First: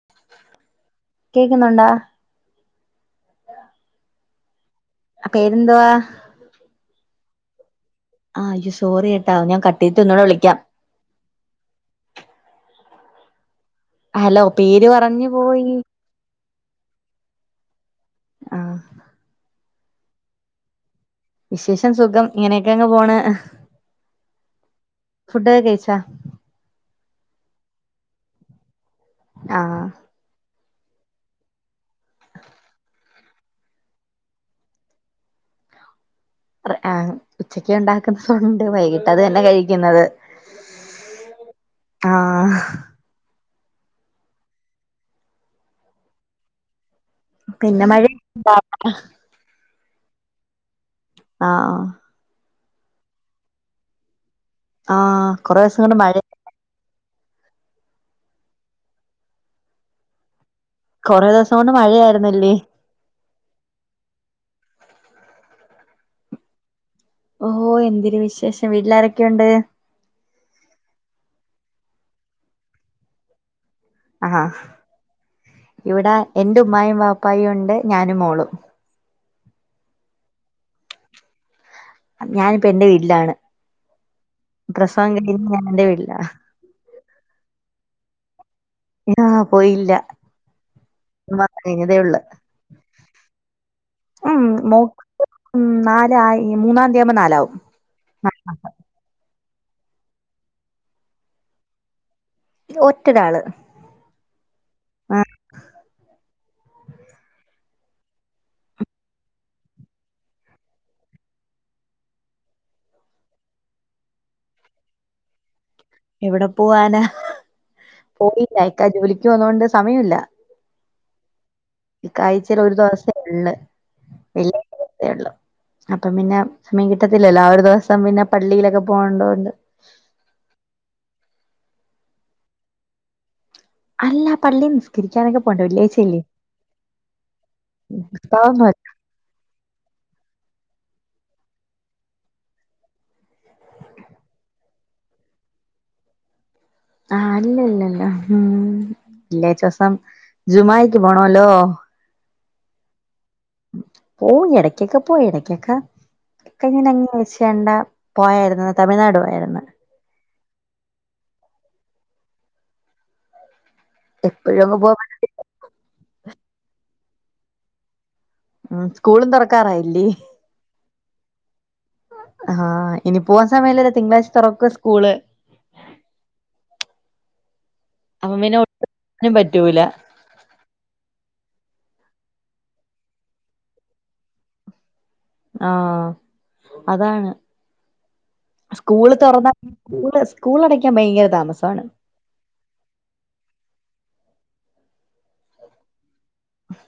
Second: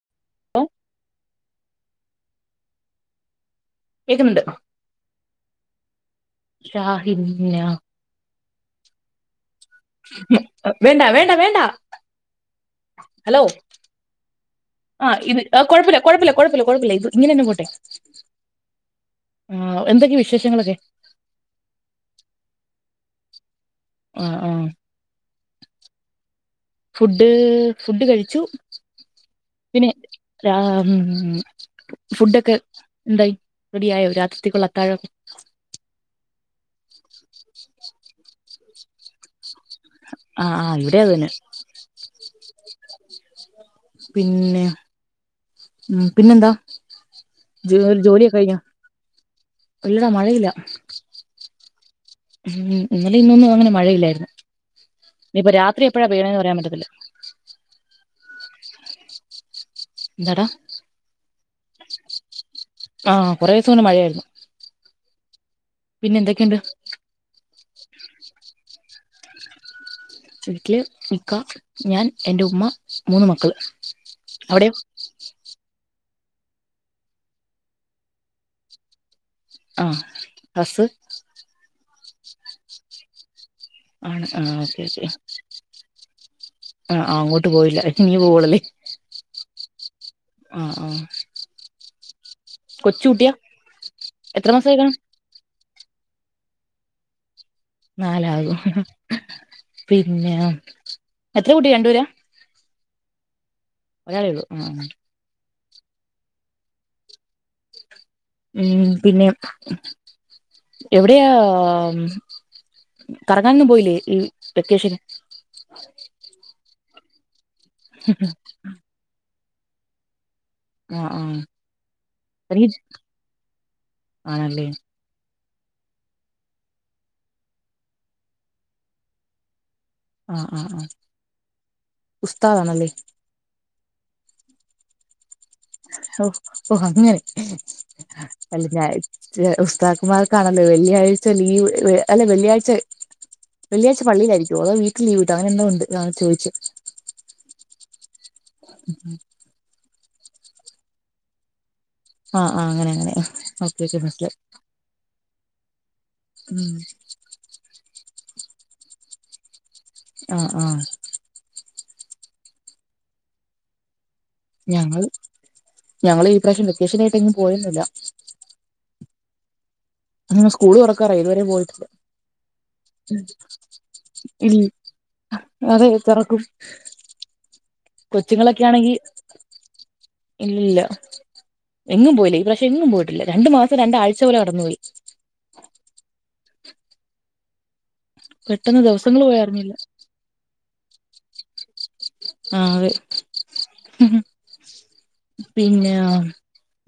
ആ [inaudible] ഏ കേക്കുന്നുണ്ടാ ഇത്ണ്ട് അപ്പേരെന്തുവാ നാ ങാ സോറി കേട്ടാ ഞാ വേണ്ടാ വേണ്ട വേണ്ടാ ഹലോ ഹലോ പേര് പറഞ്ഞു പോയി കുഴപ്പില്ല കൊഴപ്പില്ല ഇങ്ങനന്നെ പോട്ടെ ആ ങാ എന്തൊക്കെയ വിശേഷങ്ങളൊക്കെ വിശേഷം സുഖം ഇങ്ങനെയൊക്കെ അങ്ങ് പോണ് ങാ ങാ ഫുഡോക്കെ കഴിച്ച ഫുഡ് ഫുഡ് കഴിച്ചു ആ പിന്നെ ഉം ഫുഡൊക്കെ എന്തായി റെഡിയായോ രാത്രിത്തേക്കുള്ള അത്താഴൊക്കെ ഉച്ചക്ക് ഒണ്ടാക്കുന്നതൊണ്ട് വൈകിട്ട് അത് തന്നെ കഴി ക്കുന്നത് ആ ആ ഇവിടെ അത് തന്നെ ങാ പിന്നെ ഉം പിന്നെന്താ ജോ പിന്നെ മഴേ ജോലിയൊക്കെ കഴിഞ്ഞോ [unintelligible] ഇല്ലടാ മഴയില്ല ങാ ആ ഉം ഇന്നലേം ഇന്നൊന്നും അങ്ങനെ മഴയില്ലായിരുന്നു ആ ഇനിയിപ്പ കൊറേ ദിവസം രാത്രി കൊണ്ട് എപ്പഴാ മഴ പെയ്യണേന്ന് പറയാൻ പറ്റത്തില്ല എന്താടാ കൊറെ ദിവസം കൊണ്ട് മഴയായിരുന്നല്ലേ കുറെേ ദിവസം കൊണ്ട് മഴയായിരുന്നു പിന്നെ എന്തൊക്കെയുണ്ട് ഓഹോ എന്തിരു വിശേഷം വീട്ടിലാരൊ ക്കെ ണ്ട് വീട്ടിൽ ഇക്ക ഞാൻ എന്റെ ഉമ്മ മൂന്ന് മക്കൾ ആ ഇവിടെ എന്റെ ഉമ്മായും വാപ്പായും ഉണ്ട് ഞാനും മോളും ആ ഹസ് ഞാനിപ്പ എന്റെ വീട്ടിലാണ് ആണ് ആ ഓക്കെ ഓക്കെ പ്രസവം കഴിഞ്ഞ് ഞാനെന്റെ വീട്ടിലാ ആ ആ അങ്ങോട്ട് പോയില്ല ഇനി പോവൊള്ളൂ അല്ലെ ആ പോയില്ല ആ ആ ഒരു മാസം കഴിഞ്ഞതേ ഉള്ളൂ കൊച്ചു കുട്ടിയാ ഉം എത്ര മാസം ആയിക്കാണും മോക്ക് ഉം നാലായി മൂന്നാംതിയാവുമ്പോ നാലാവും നാലാകും പിന്നെ എത്ര കുട്ടി രണ്ടുപേരാ ഒറ്റൊരാള് ഒരാളെ ഒള്ളൂ ആ ആഹ് ഉം പിന്നെ എവിടെയാ കറങ്ങാനൊന്നും പോയില്ലേ ഈ വെക്കേഷന് എവിടെ പോവാനാ പോയില്ല ഇക്കാ ജോലിക്ക് പോന്നോണ്ട് സമയം ഇല്ല ആ ആ ക്ക് ആഴ്ചയിൽ ഒരു തനിക്ക് ദിവസേ ഒള്ള് ആണല്ലേ വെള്ളിയാഴ്ച ദിവസേ ഒള്ളു അപ്പം പിന്നെ സമയം കിട്ടത്തില്ലല്ലോ ആ ഒരു ദിവസം പിന്നെ പള്ളിയിലൊക്കെ പോകണ്ട കൊണ്ട് ആ ആ ആ ഉസ്താതാണല്ലേ അല്ല പള്ളി നിസ്കരിക്കാനൊക്കെ പോണ്ടേ വെള്ളിയാഴ്ചയല്ലേ ഓ ഓ അങ്ങനെ അല്ല ഞാ [inaudible] ച്ച് ഉസ്താദുമാ കാണല്ലേ വെള്ളിയാഴ്ച ലീവ് അല്ല വെള്ളിയാഴ്ച വെള്ളിയാഴ്ച പള്ളിയിലായിരിക്കൊ അതോ വീട്ടിൽ ലീവ് കിട്ടോ അങ്ങനെ എന്തോ ഉണ്ട് അതാ ഞാൻ ചോയിച്ചേ ആ അല്ല അല്ല അല്ല ഉം വെള്ളിയാഴ്ച ദിവസം ജുമായിക്ക് പോണോല്ലോ ആ ആ അങ്ങനെ അങ്ങനെ ഓക്കെ ഓക്കെ മനസ്സിലായി പോവും എടക്കൊക്കെ പോവും എടക്ക് കേക്കാ ഉം അങ്ങനെ വെച്ച് കണ്ട പോയായിരുന്നു തമിഴ്നാടു പോയായിരുന്നു ആ ആ എപ്പോഴും അങ്ങ് പോ ഞങ്ങൾ ഞങ്ങള് ഇപ്രാവിശം വെക്കേഷനായിട്ട് എങ്ങും പോയെന്നുല്ല ഉം സ്കൂളും തുറക്കറായി ഇനി സ്കൂള് തുറക്കാറായി ഇതുവരെ പോയിട്ടില്ല ആഹ് ഇനി പോവാൻ സമയല്ലല്ലോ തിങ്കളാഴ്ച ഇ തുറക്കും സ്കൂള് [unintelligible] അതെ തുറക്കും അപ്പം പിന്നെ കൊച്ചുങ്ങളൊക്കെ ആണെങ്കി ഒന്നിനും പറ്റൂല ഇല്ലില്ല എങ്ങും പോയില്ല ഈ പ്രാശം എങ്ങും പോയിട്ടില്ല രണ്ടു മാസം രണ്ടാഴ്ച പോലെ കടന്നു പോയി ആ അതാണ് പെട്ടെന്ന് സ്കൂള് ദിവസങ്ങള് പോയ തുറന്ന അറിഞ്ഞില്ല സ്കൂൾ സ്കൂളട ഭയങ്കര താമസമാണ് ആതെ [unintelligible] പിന്നെ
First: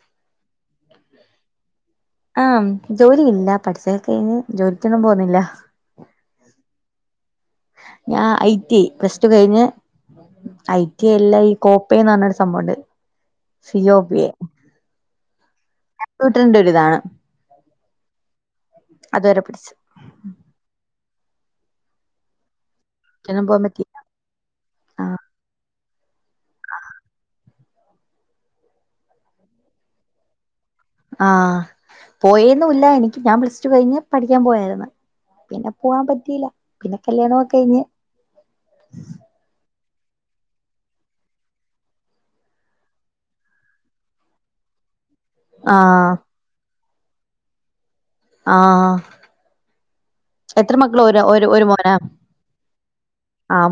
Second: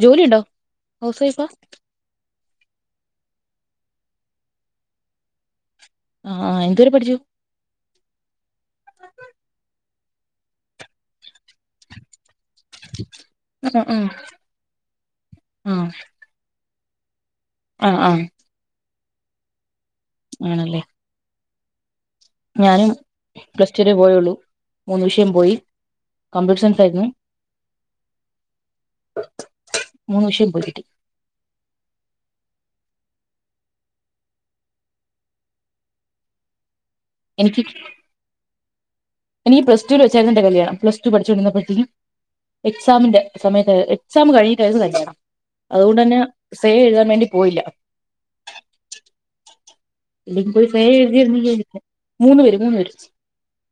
ജോലിഉണ്ടോ ഹൗസ് വൈഫാ ആ ജോലിയില്ല പഠിച്ചൊക്കെ കഴഞ്ഞ് ജോലിക്കൊന്നും പോവുന്നില്ല ആ അ എന്തുവരെ പഠിച്ചു ഞാൻ ഐ ടി പ്ലസ് ടു കഴിഞ്ഞ് ഐ ടി എല്ല ഈ കോപ്പന്ന് പറഞ്ഞഒരു, സംഭണ്ട് ആഹ് ആഹ് സിയോപിയെ കമ്പ്യൂട്ടർ ന്റെ ഒരു ഇതാണ് ആ ആ അതുവരെ പടിച്ചു ആണല്ലേ ഞാനും ഒന്നിനും പോകാൻ പ്ലസ് ടു വരെ പറ്റിയില്ല പോയുള്ളൂ മൂന്ന് ആഹ് വിഷം പോയി കംമ്പ്യൂട്ടർ സൈൻസ് ആയിരുന്നു മുന്നു വിഷയം പോയികിട്ടി ആഹ് പോയന്നുംല്ല എനിക്ക് ഞാൻ പ്ലസ് ടു കഴിഞ്ഞ് പഠിക്കാൻ പോയായിരുന്നു പിന്നെ പോവാൻ പറ്റീല്ല പിന്നെ കല്യാണൊക്കെ എനിക്ക് കഴിഞ്ഞു ഉ എനിക്ക് പ്ലസ് ടുവിൽ വെച്ചായിരുന്നു എന്റെ കല്യാണം പ്ലസ് ടു പഠിചോണ്ടിരുന്ന പ്പോഴത്തേക്കും എക്സാമിന്റെ സമയത്ത് എക്സാം കഴിഞ്ഞിട്ടായിരുന്നു കല്യാണം അതുകൊണ്ട് ആഹ് തന്നെ സേ എഴുതാ വേണ്ടി പോയില്ല ആഹ് എത്ര [unintelligible] മക്കള് ഒരു ഒരു എഴുതിരുന്നെ ഒരു മോനാ മൂന്ന് പേര് മൂന്നു പേര്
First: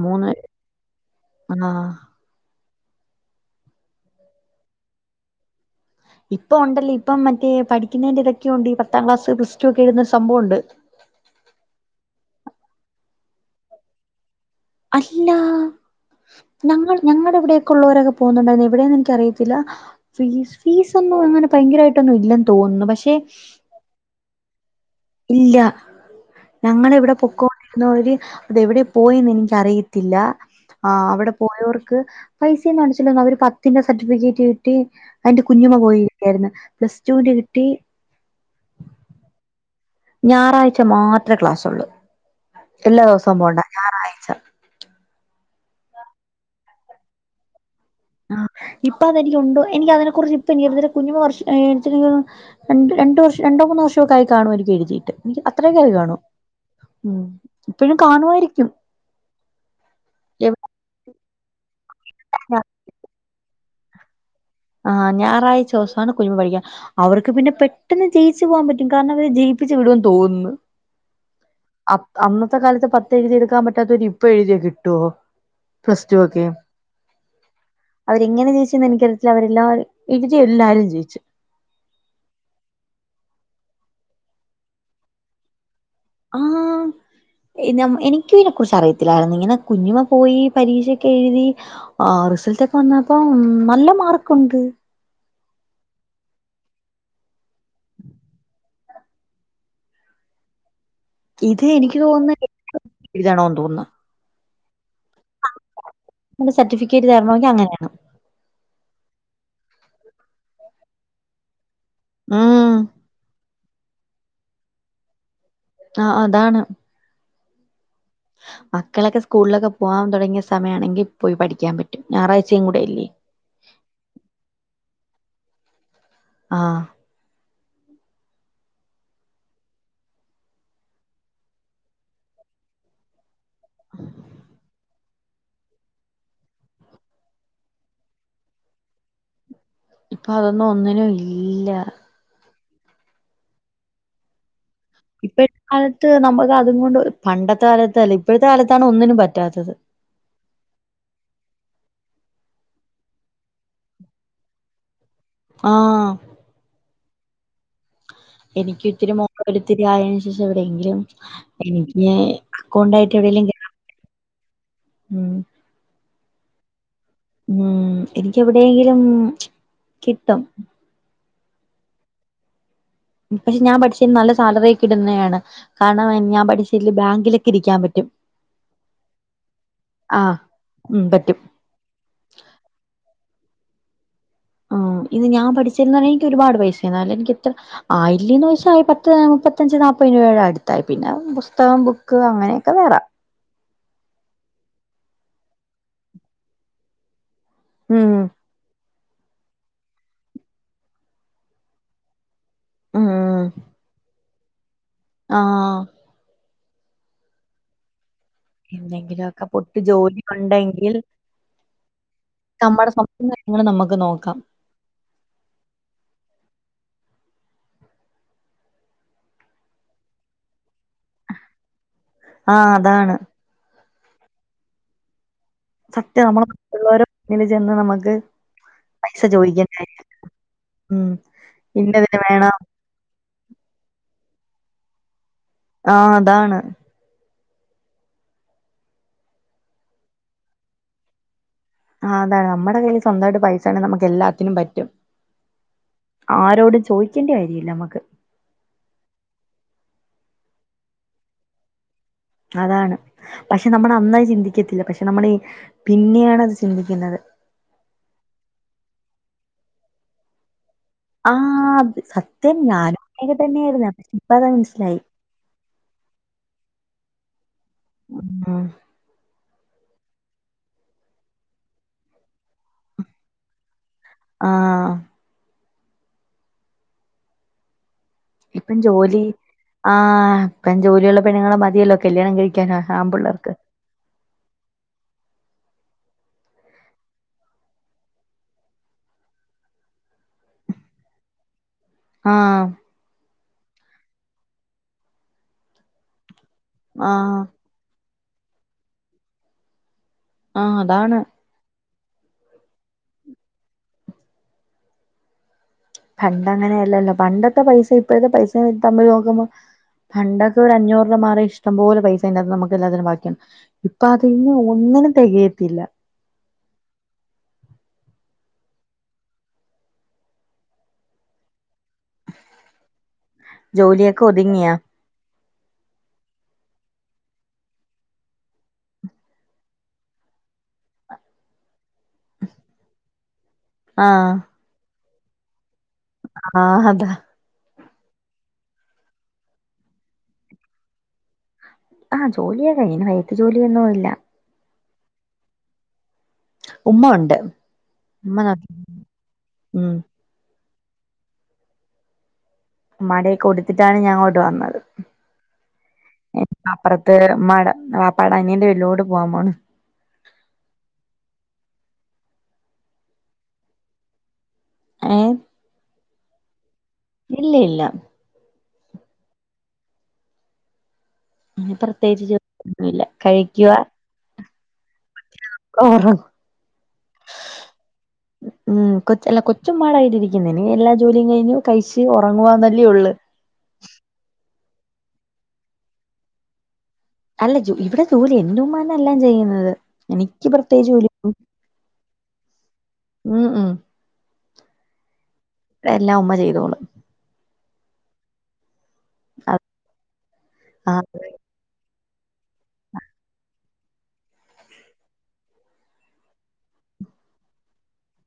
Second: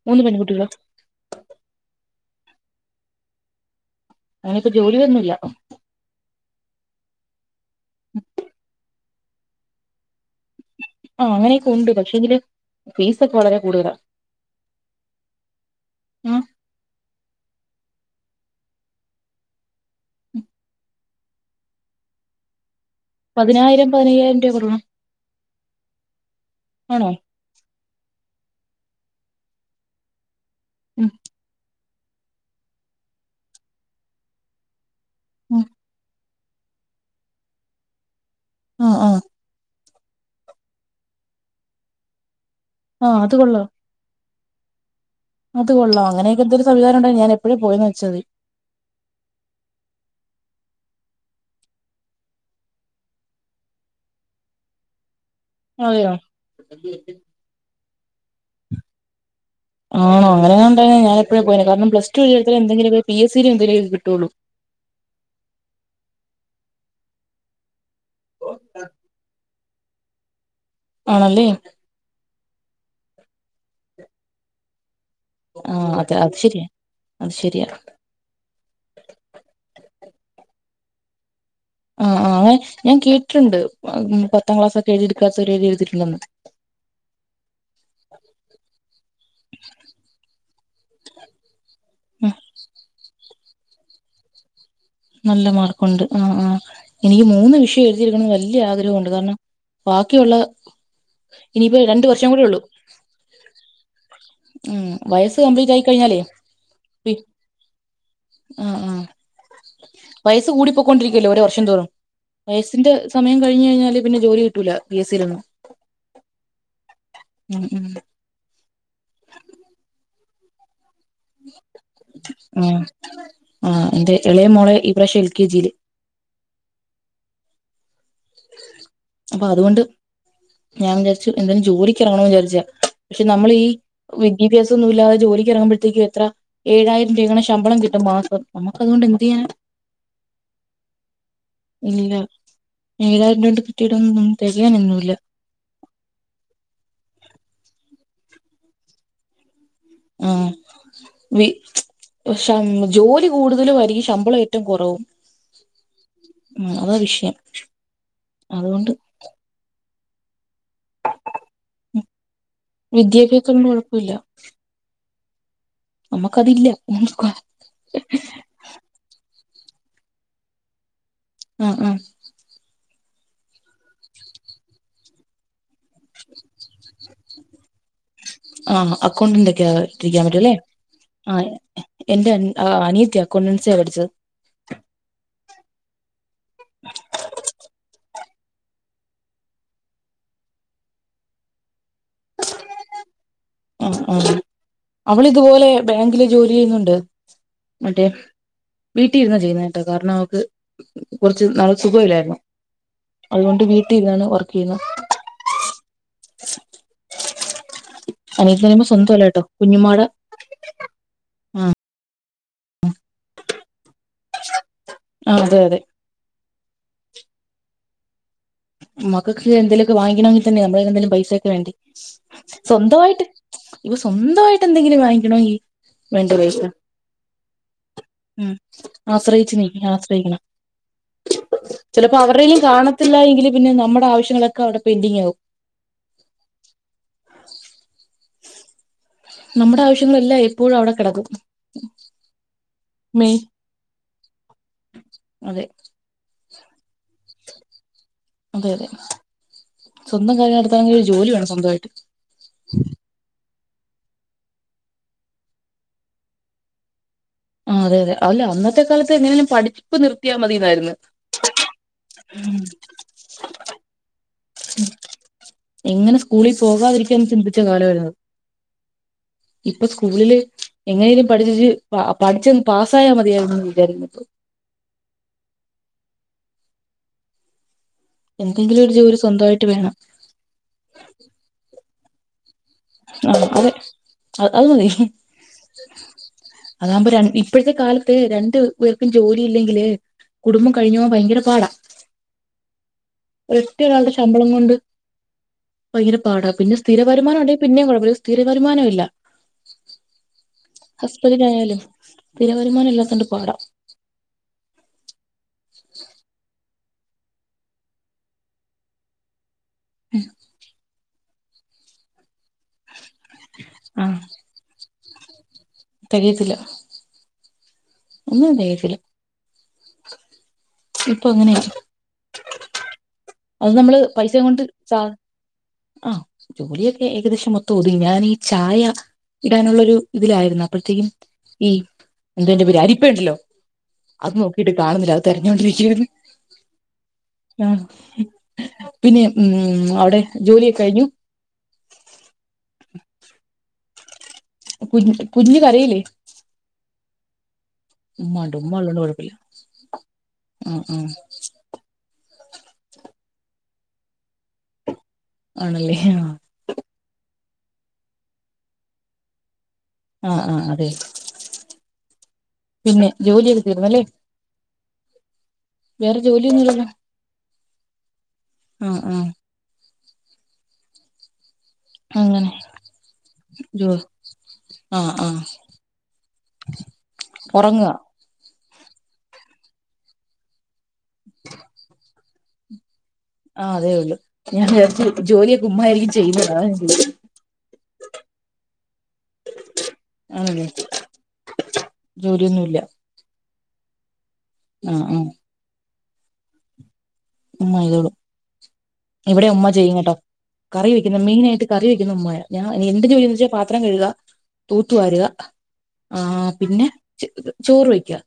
മൂന്ന് പെൺകുട്ടികളാ ആഹ് അങ്ങന ഇപ്പോ ജോലി ഒന്നുല്ല ഇപ്പൊ ഉണ്ടല്ലേ ഇപ്പം മറ്റേ പഠിക്കുന്നതിന്റെ ഇടക്ക്ക്കെണ്ട് പത്താം ക്ലാസ് പ്ലസ് ടു ഒക്കെ എഴുതുന്ന ഒരു സംഭവുണ്ട് ആ അങ്ങനെയൊക്കെ ഉണ്ട് പക്ഷെ ഇങ്കല് ഫീസ ഒക്കെ വളരെ കൂടുതലാ അല്ല. ആ നമ്മൾ ഞങ്ങളുടെ എവിടെയൊക്കെ ഉള്ളവരൊക്കെ പോകുന്നുണ്ടായിരുന്നു എവിടെന്ന് എനിക്ക അറിയത്തില്ല ഫീസ് ഞാളെവിടെള്ളോരേക്കെ പോവുന്നെഎവിടെ എന്നെനിക്ക് അറിയത്തില്ല ഫീസ ഒന്നും അങ്ങനെ ഭയങ്കരമായിട്ടൊന്നും ഇല്ലെന്ന് തോന്നുന്നു പക്ഷെ പതിനായിരം പതിനയ്യായിരം രൂപ കൊടുക്കണം ഇല്ല ഞങ്ങ ആണോ ഇവിടെ പൊക്കോ എന്നര് അത് എവിടെ പോയന്ന് എനിക്ക അറിയത്തില്ല ആ ഉം അവിടെ പോയവർ ക്ക് പൈസയൊന്നും അടച്ചില്ല അവര് പത്തിന്റെ സർട്ടിഫിക്കറ്റ് കിട്ടി അതിന്റെ ഉം കുഞ്ഞുമ്മ പോയി പ്ലസ് റ്റുന്റെ കിട്ടി ആ ആ ഞായറാഴ്ച മാത്രേ ക്ലാസ്സുള്ളൂ എല്ലാ ആ അത് ദിവസവും പോണ്ട കൊള്ളാം ഞായറാഴ്ച അത് കൊള്ളാം അങ്ങനെയൊക്കെന്തൊരു സംവിധനം ഉണ്ടേ ഞാ ൻ എപ്പോഴപ്പോ പോയ ആ ഇപ്പൊ അതെനിക്കുണ്ടോ എനിക്ക് അതിനെ കുറിച്ച് പിന്നീ കുഞ്ഞു വർഷം രണ്ട് വർഷം രണ്ടോ മൂന്ന് വർഷമൊക്ക ആയി കാണും എനിക്ക് എഴുതിയിട്ട് എനിക്ക് അത്രയും കയറി അതെയോ കാണും ഉ എപ്പോഴും കാണുവായി രിക്കും ആണോ അങ്ങനെയാണ്ടേ ഞാൻ പെഴേ പോയേനെ കാരണം പ്ലസ്ടു വിനെഴുതുന്ന ന്തെങ്കിലും പി എസ് സി യിൽ എന്തേലും എഴുതും വിട്ടോളൂ ആഹ ഞായറാഴ്ച ദിവസമാണ് കുഞ്ഞു വയ്യ അവർക്ക് പിന്നെ പെട്ടെന്ന് പെട്ടന്ന് ജയിച്ചു പോകാൻ പറ്റും കാരണം അവര് ജയിപ്പിച്ചു വീടുവന്നു തോന്നുന്നു ആണല്ലേ അ അന്നത്തെ കാലത്തെ പത്ത് ഇതെഴുതിയെടുക്കാൻ പറ്റാത്തവർ ഇപ്പോൾ എഴുതിയ കിട്ടു ആ പ്ലസ് അതെ ടു അത് ഒക്കെയോ ശരിയാ അത് ശരിയാ അവരെ ഇങ്ങനെ ജയിച്ചു എന്ന് എനി ഇപ്പോ എഴുതി എല്ലാരും ജയിച്ചു ആഹ ആ അങ്ങനെ ഞാൻ കേട്ടുണ്ട് പത്താം ക്ലാസ്സ് ക്കെ എഴുതിെടുക്കാത്ത എഴുതി ആ എനിക്ക ഇതിനെക്കുറിച്ച് അറിയത്തില്ലായിരുന്നു ഇങ്ങനെ കുഞ്ഞുമ പോയി പരീക്ഷൊക്കെ എഴുതി ആ ഉം റിസൾട്ടൊക്കെ വന്നപ്പോ ഉം. നല്ല മാർക്കുണ്ട് നല്ല മാർക്കുണ്ട് ആ ആ എനിക്ക് മൂന്ന് വിഷയം എഴുതിഎടുക്കാണെന്ന് വല്യ ആഗ്രഹമുണ്ട് കാരണം ബാക്കിയുള്ള ഇത് ഇനിയിപ്പോ എനിക്ക് രണ്ട് വർഷം കൂടെ തോന്നുന്ന... ഉള്ളൂ എഴുതണോന്ന് തോന്നുന്നു ഉം വയസ്സ് കംപ്ലീറ്റ് ആയിക്കഴിഞ്ഞാലേ സർട്ടിഫിക്കറ്റ് പി തരണമെങ്കിൽ അങ്ങനെയാണ് ആ ആ വയസ് കൂടി പോക്കൊണ്ടിരിക്കല്ലോ ഒരോ വർഷം തോറും ഉം വയസ്സിന്റെ സമയം കഴി കഴിഞ്ഞാല് പിന്നെ ജോലി കിട്ടൂല പിഎസ്സിയിൽ ഒന്നും ആഹ് അതാണ് [inaudible] മക്കളൊക്കെ സ്കൂളിലൊക്കെ പോവാൻ തുടങ്ങിയ സമയാണ് ഉം അ തേ ഇളയ മോളെ ഇപ്രാവശ്യം എൽ. കെ. ജി ഇൽ ആഹ് അപ്പൊ അതുകൊണ്ട് ഞാൻ വിചാരിച്ചു എന്തെങ്കിലും ജോലിക്ക് ഇറങ്ങണമെന്ന് വിചാരിച്ചയാ നമ്മള് ഈ വിദ്യാഭ്യാസഒന്നുമില്ലാതെ ജോലിക്ക്റങ്ങുമ്പോഴത്തേക്കും എത്ര ഏഴായിരംരൂപയങ്ങാണം ശമ്പളം കിട്ടും മാസം നമുക്ക് അതുകൊണ്ട് എന്ത്ചെയ്യാനാ ഇപ്പൊ അതൊന്നും ഒന്നിനും ഇല്ല [unintelligible] ഏഴാംയിരം രൂപ കൊണ്ട് തികയാനൊന്നുമില്ല ഇപ്പഴത്തെ കാലത്ത് നമ്മുക്ക് അതുകൊണ്ട് ഇപ്പോഴത്തെ കാലത്താണ് ഒന്നിനും പറ്റാത്തത് ജോലി കൂടുതലും ആകും ശമ്പളം ഏറ്റവും കുറവും ആഹ് മ് അതാ വിഷയം എനിക്ക് അതുകൊണ്ട് ഇത്തിരി [inaudible] എവിടെയെങ്കിലും എനിക്ക് കോണ്ടായിട്ട് കേറണം വിദ്യാഭ്യാസം കൊണ്ട് [inaudible] ഉം നമ്മക്കതില്ല ഉം എനിക്ക് എവിടെങ്കിലും കിട്ടും ആ ആ പക്ഷെ ഞാൻ പഠിച്ചിന്ന് നല്ല ശമ്പളം ക്കെഇ ടു ന്നയാണ് കാരണം ഞാൻ പഠിച്ചില് ബാങ്കിലൊക്കെ രിക്കാൻ പറ്റും ആഹ് അക്കൗണ്ടിന്റെക്കെ യാ രിക്കാൻ ആഹ് പറ്റൊ ല്ലെ ഉം പറ്റും ആ എന്റെ അ അനിയത്തിയാ [unintelligible] ആഹ ഇത് ഞാൻ പഠിചിർന്നു ന്ന് പറഞ്ഞാ എനിക്ക് ഒരുപാട് പൈസന്നു മായില്ല ആയില്ലെന്ന് ചോദിച്ചാൽ പത്ത്മുപ്പത്തഞ്ച് നാപ്പ ത് രൂപയുടെ അടുത്തായി പിന്നെ പുസ്തകം ബുക്ക് അങ്ങനെയൊക്കെ വേറെ ആ അവളിതുപോലെ ബാങ്കില് ജോലി ചെയ്യുന്നുണ്ട് മറ്റേ ഉം വീട്ടിൽ ഇരുന്നാ ചെയ്യുന്നേ ട്ടോ കാരണം അവക്ക് കൊറച്ച് നാൾ സുഖ ല്ലായിരുന്നു അതുകൊണ്ട് വീട്ടിൽ ഇരുന്നാണ് [unintelligible] ആഹ അനിയത്തി പറയുമ്പോ സ്വന്തമല്ല എന്തെങ്കിലൊ കേട്ടോ ക്കെ പൊട്ട് കുഞ്ഞുമ്മാടെ ജോലി ഉണ്ടെങ്കിൽ നമ്മടെ സ്വപ്നങ്ങള് നമ്മുക്ക് നോക്കാം ആ അതെ അതെ മക്കക്കെ എന്തെലൊ ക്കെ വാങ്ങി ക്ക ണമെങ്കി തന്നെ നമ്മ [unintelligible] പൈസേക്കെ വേണ്ടേ ആഹ് സ്വന്താ അതാണ് യിട്ട് സ്വന്താ യിട്ട് എന്തെങ്കിലും വാങ്ങിക്കണോങ്കി സത്യം നമ്മള് വേണ്ടെപൈസ? മറ്റുള്ളവരുടെ മുന്നിൽ ചെന്ന് നമുക്ക് പൈസ ആസ്റഇച്ച് നി ചോദിക്കണ്ട ആസ്ര യിക്കണം ഉം ചെലപ്പോ ഇന്നതിന് വേണം അവരേലും കാണത്തില്ല എ ങ്കിലും നമ്മളെ ആവശ്യങ്ങളൊക്കെ അവിടെ പെൻഡിങ്ങാവും ആഹ് അതാണ് നമ്മടെ ആവശ്യങ്ങളല്ലാം എപ്പോഴും അവിടെ കെ ടക്കും ആഹ അതാ നമ്മടെ കയ്യിൽ സ്വന്താ യിട്ട് പൈസണ്ടെങ്കി നമുക്ക് എല്ലാ ത്തിനും പറ്റും അതെ ആ രോട് ചോയ്ക്കണ്ടി വരീല്ല നമ്മക് അതെ അതെ സ്വന്തം കാര്യം നടത്തനെങ്കി ജോലി വേണം സ്വന്തമായിട്ട് അതാണ് പക്ഷെ നമ്മൾ അന്നത് ചിന്തിക്കത്തില്ല പക്ഷെ നമ്മള് പിന്നെയാണ് അത് ചിന്തിക്കുന്നത് ആ അതെയതെ അല്ല അന്നത്തെ കാലത്ത് എങ്ങനെങ്കിലും പഠിപ്പ് നിർത്തിയാ മതിന്നായിരുന്ന് ആ ത് സത്യം ഞാനും ഇങ്ങനെ തന്നെയായിരുന്ന് ഇപ്പോ എങ്ങനെ സ്കൂളിപോകാതി [unintelligible] ഉം [unintelligible] ഇപ്പൊ സ്കൂളില് എങ്ങനെങ്കിലും പഠിച്ചേച് പഠിച്ചന്നു പാസ്സായാ മതിയായിരുന്നു വിചാരിക്കുന്നു ഇപ്പൊ ആഹ ഇപ്പം എന്തെങ്കിലും ഒരു ജോലി സ്വന്തമായിട്ട് ആ വേണം ഇപ്പം ജോലിയുള്ള പെണ്ണുങ്ങളെ മതിയല്ലോ കല്യാണം കഴി അ അതെ അതുമതി അതാകുമ്പോ ഇപ്പോഴത്തെ കാലത്ത് രണ്ട് പേർക്കും ജോലി ഇല്ലെങ്കില് കുടുംബം കഴിഞ്ഞ് പോകാൻ ഭയങ്കര പാടാ ആ ഒരു ഒറ്റ ഒരാളുടെ ശമ്പളം കൊണ്ട് ഭയങ്കര പാടാ പിന്നെ സ്ഥിര ആ വരുമാനം ഉണ്ടങ്കി പിന്നെയും കുഴപ്പമില്ല സ്ഥിര വരുമാനം ഇല്ല ആ അതാണ് ഹസ്ബൻ്റിന് ആയാലും സ്ഥിര വരുമാനം ഇല്ലാത്തോണ്ട് പാടാ പണ്ട് അങ്ങനെ ഇല്ലല്ല പണ്ടത്തെ പൈസയും ഇപ്പഴത്ത പൈസയും തമ്മിൽ നോക്കുമ്പോ പണ്ടൊക്ക ഒരു അഞ്ഞൂറ് രൂപ മാറി ഇഷ്ടം പോല പൈസ ഇതിനാത്തൂന്ന് നമുക്ക് എല്ലാത്തിനും ബാക്കി ഇപ്പൊ ആഹ് അതിന് ഒന്നിനും [unintelligible] തികയത്തില്ല ഒന്നിനും തികയത്തില്ല ഇപ്പൊ എങ്ങനെയായി അത് നമ്മള് ജോലിയൊക്കെ പൈസയും കൊണ്ട് ഒതുങ്ങിയാ സാ ആ ജോലിയൊക്കെ ഏകദേശം മൊത്തം ഒതുങ്ങി, ഞാൻ. ചായ ഇടാനുള്ള ഒരു ഇതിലായിരുന്നു. അപ്പോഴത്തേക്കും ഈ എന്താ അതിന്റെ പേര്? അരിപ്പ ഉണ്ടല്ലോ ആ അത് നോക്കിട്ട് കാണുന്നില്ല തെരഞ്ഞോണ്ടിരി ആ, അതാ പിന്നെ, ഉം, അവിടെ ജോലിയൊക്കെ കഴിഞ്ഞു ആ, ജോലിയക്കെ കഴിഞ്ഞ്, ഇനി വൈകിട്ട് ജോലിയൊന്നും ഇല്ല. കുഞ്ഞ് കരയില്ലേ? [unintelligible] ഉമ്മ ഒണ്ട് ഉമ്മ ഉണ്ട് [unintelligible] ഉം, ഉം ഉമ്മാടെ കൊടുത്തിട്ടാണ് ഞാൻ അങ്ങോട്ട് വന്നത്. ആണല്ലേ, ആ അപ്പറത്ത് ഉമ്മാടെ, വാപ്പാടെ അനിയന്റെ വീട്ടിലോട്ട് പോവാാൻ പോണ് ആഹ് ആഹ് അതെ പിന്നെ ജോലിയൊക്കെ തീർന്ന് അല്ലേ ആ വേറെ ജോലിയൊന്നു ഇല്ലല്ലോ? ഇല്ലില്ല. ആ, ആ അങ്ങനെ പ്രത്യേകിച്ച് ജോലി അങ്ങനെ ഒന്നും ഇല്ല, കഴിക്കുവാ [unintelligible] ആ ആ ഒറങ്ങുക. ഉം, കൊച്ച് അല്ലാ കൊച്ച് ഉമ്മാടെ കയ്യിലിരിക്കുന്നേന് എല്ലാ ജോലീം കഴിഞ്ഞു കഴിച്ച് ഒ ഒറങ്ങുവാന്നല്ലീ ഒളള് ആ അതേ ഒള്ളൂ. ഞാൻ വിചാരിച്ചു ജോലിയൊക്കെ ഉമ്മ ആയിരിക്കും ചെയ്യുന്നത്. അതാ ചോദിച്ചേ അല്ല ജോ ഇവിടെ ജോലി എന്റുമ്മ തന്ന എല്ലാം ചെയ്യുന്നത്, എനിക്ക് ആണല്ലേ പ്രത്യേക ജോലി [unintelligible] ജോലിയൊന്നുല്ല ഉം ഉം മ് മ് എല്ലാം ഉമ്മ ചെയ്തോളും. ഉമ്മ ചെയ്തോളും. ഇവിടെ അത് ഉമ്മ ചെയ്യും കേട്ടോ. കറി വെക്കുന്ന് ആഹ് മെയിനായിട്ട് കറി വെക്കു [unintelligible] ഉമ്മായാ ഞാ എൻ്റെ ജോലീന്ന് വെച്ചാ പാത് ത്രം കഴുകുക, തൂത്തുവാരുക ആ പിന്നെ ഇത് ചോറ് വയ്ക്കുക.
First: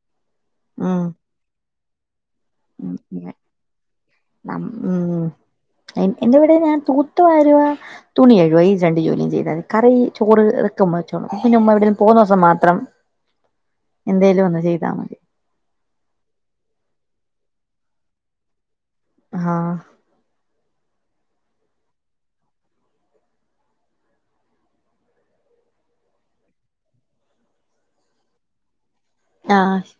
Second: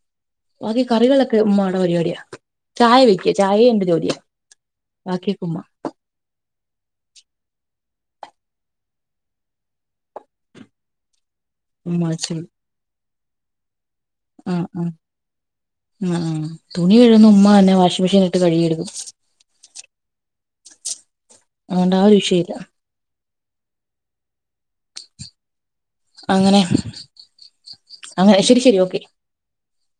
ബാക്കി ഉം കറികളൊക്കെ ഉമ്മാടെ പരി യാ. ചായ വയ്ക്ക ചായേം ഇണ്ട്. നമ് എൻ എന്റെവിടെ ഞാൻ തൂത്തു വാരുവാ തുണി കഴുവാ ഈ രണ്ട് ജോലിയും ചെയ്താ മതി. കറി, ചോറ് ഇതൊക്കെ ഉമ്മ വച്ചോളും. പിന്ന ഉമ്മ എവിടെലും പോവൂന്ന ദിവസം മാത്രം എന്തേലും ഒന്ന് ഉം ഉം ചെയ്താൽ മതി ഉം ഉം തുണി തുണി കഴുകുന്ന ഉമ്മ തന്നെ വാഷിംഗ്‌ മെഷീനിലിട്ട് കഴുകിയെടുക്കും. ആഹ് അതുകൊണ്ട് ആ ഒരു വിഷയില്ല. അങ്ങനെ അങ്ങനെ ശരി ശരി ഓക്കെ ആഹ് ശ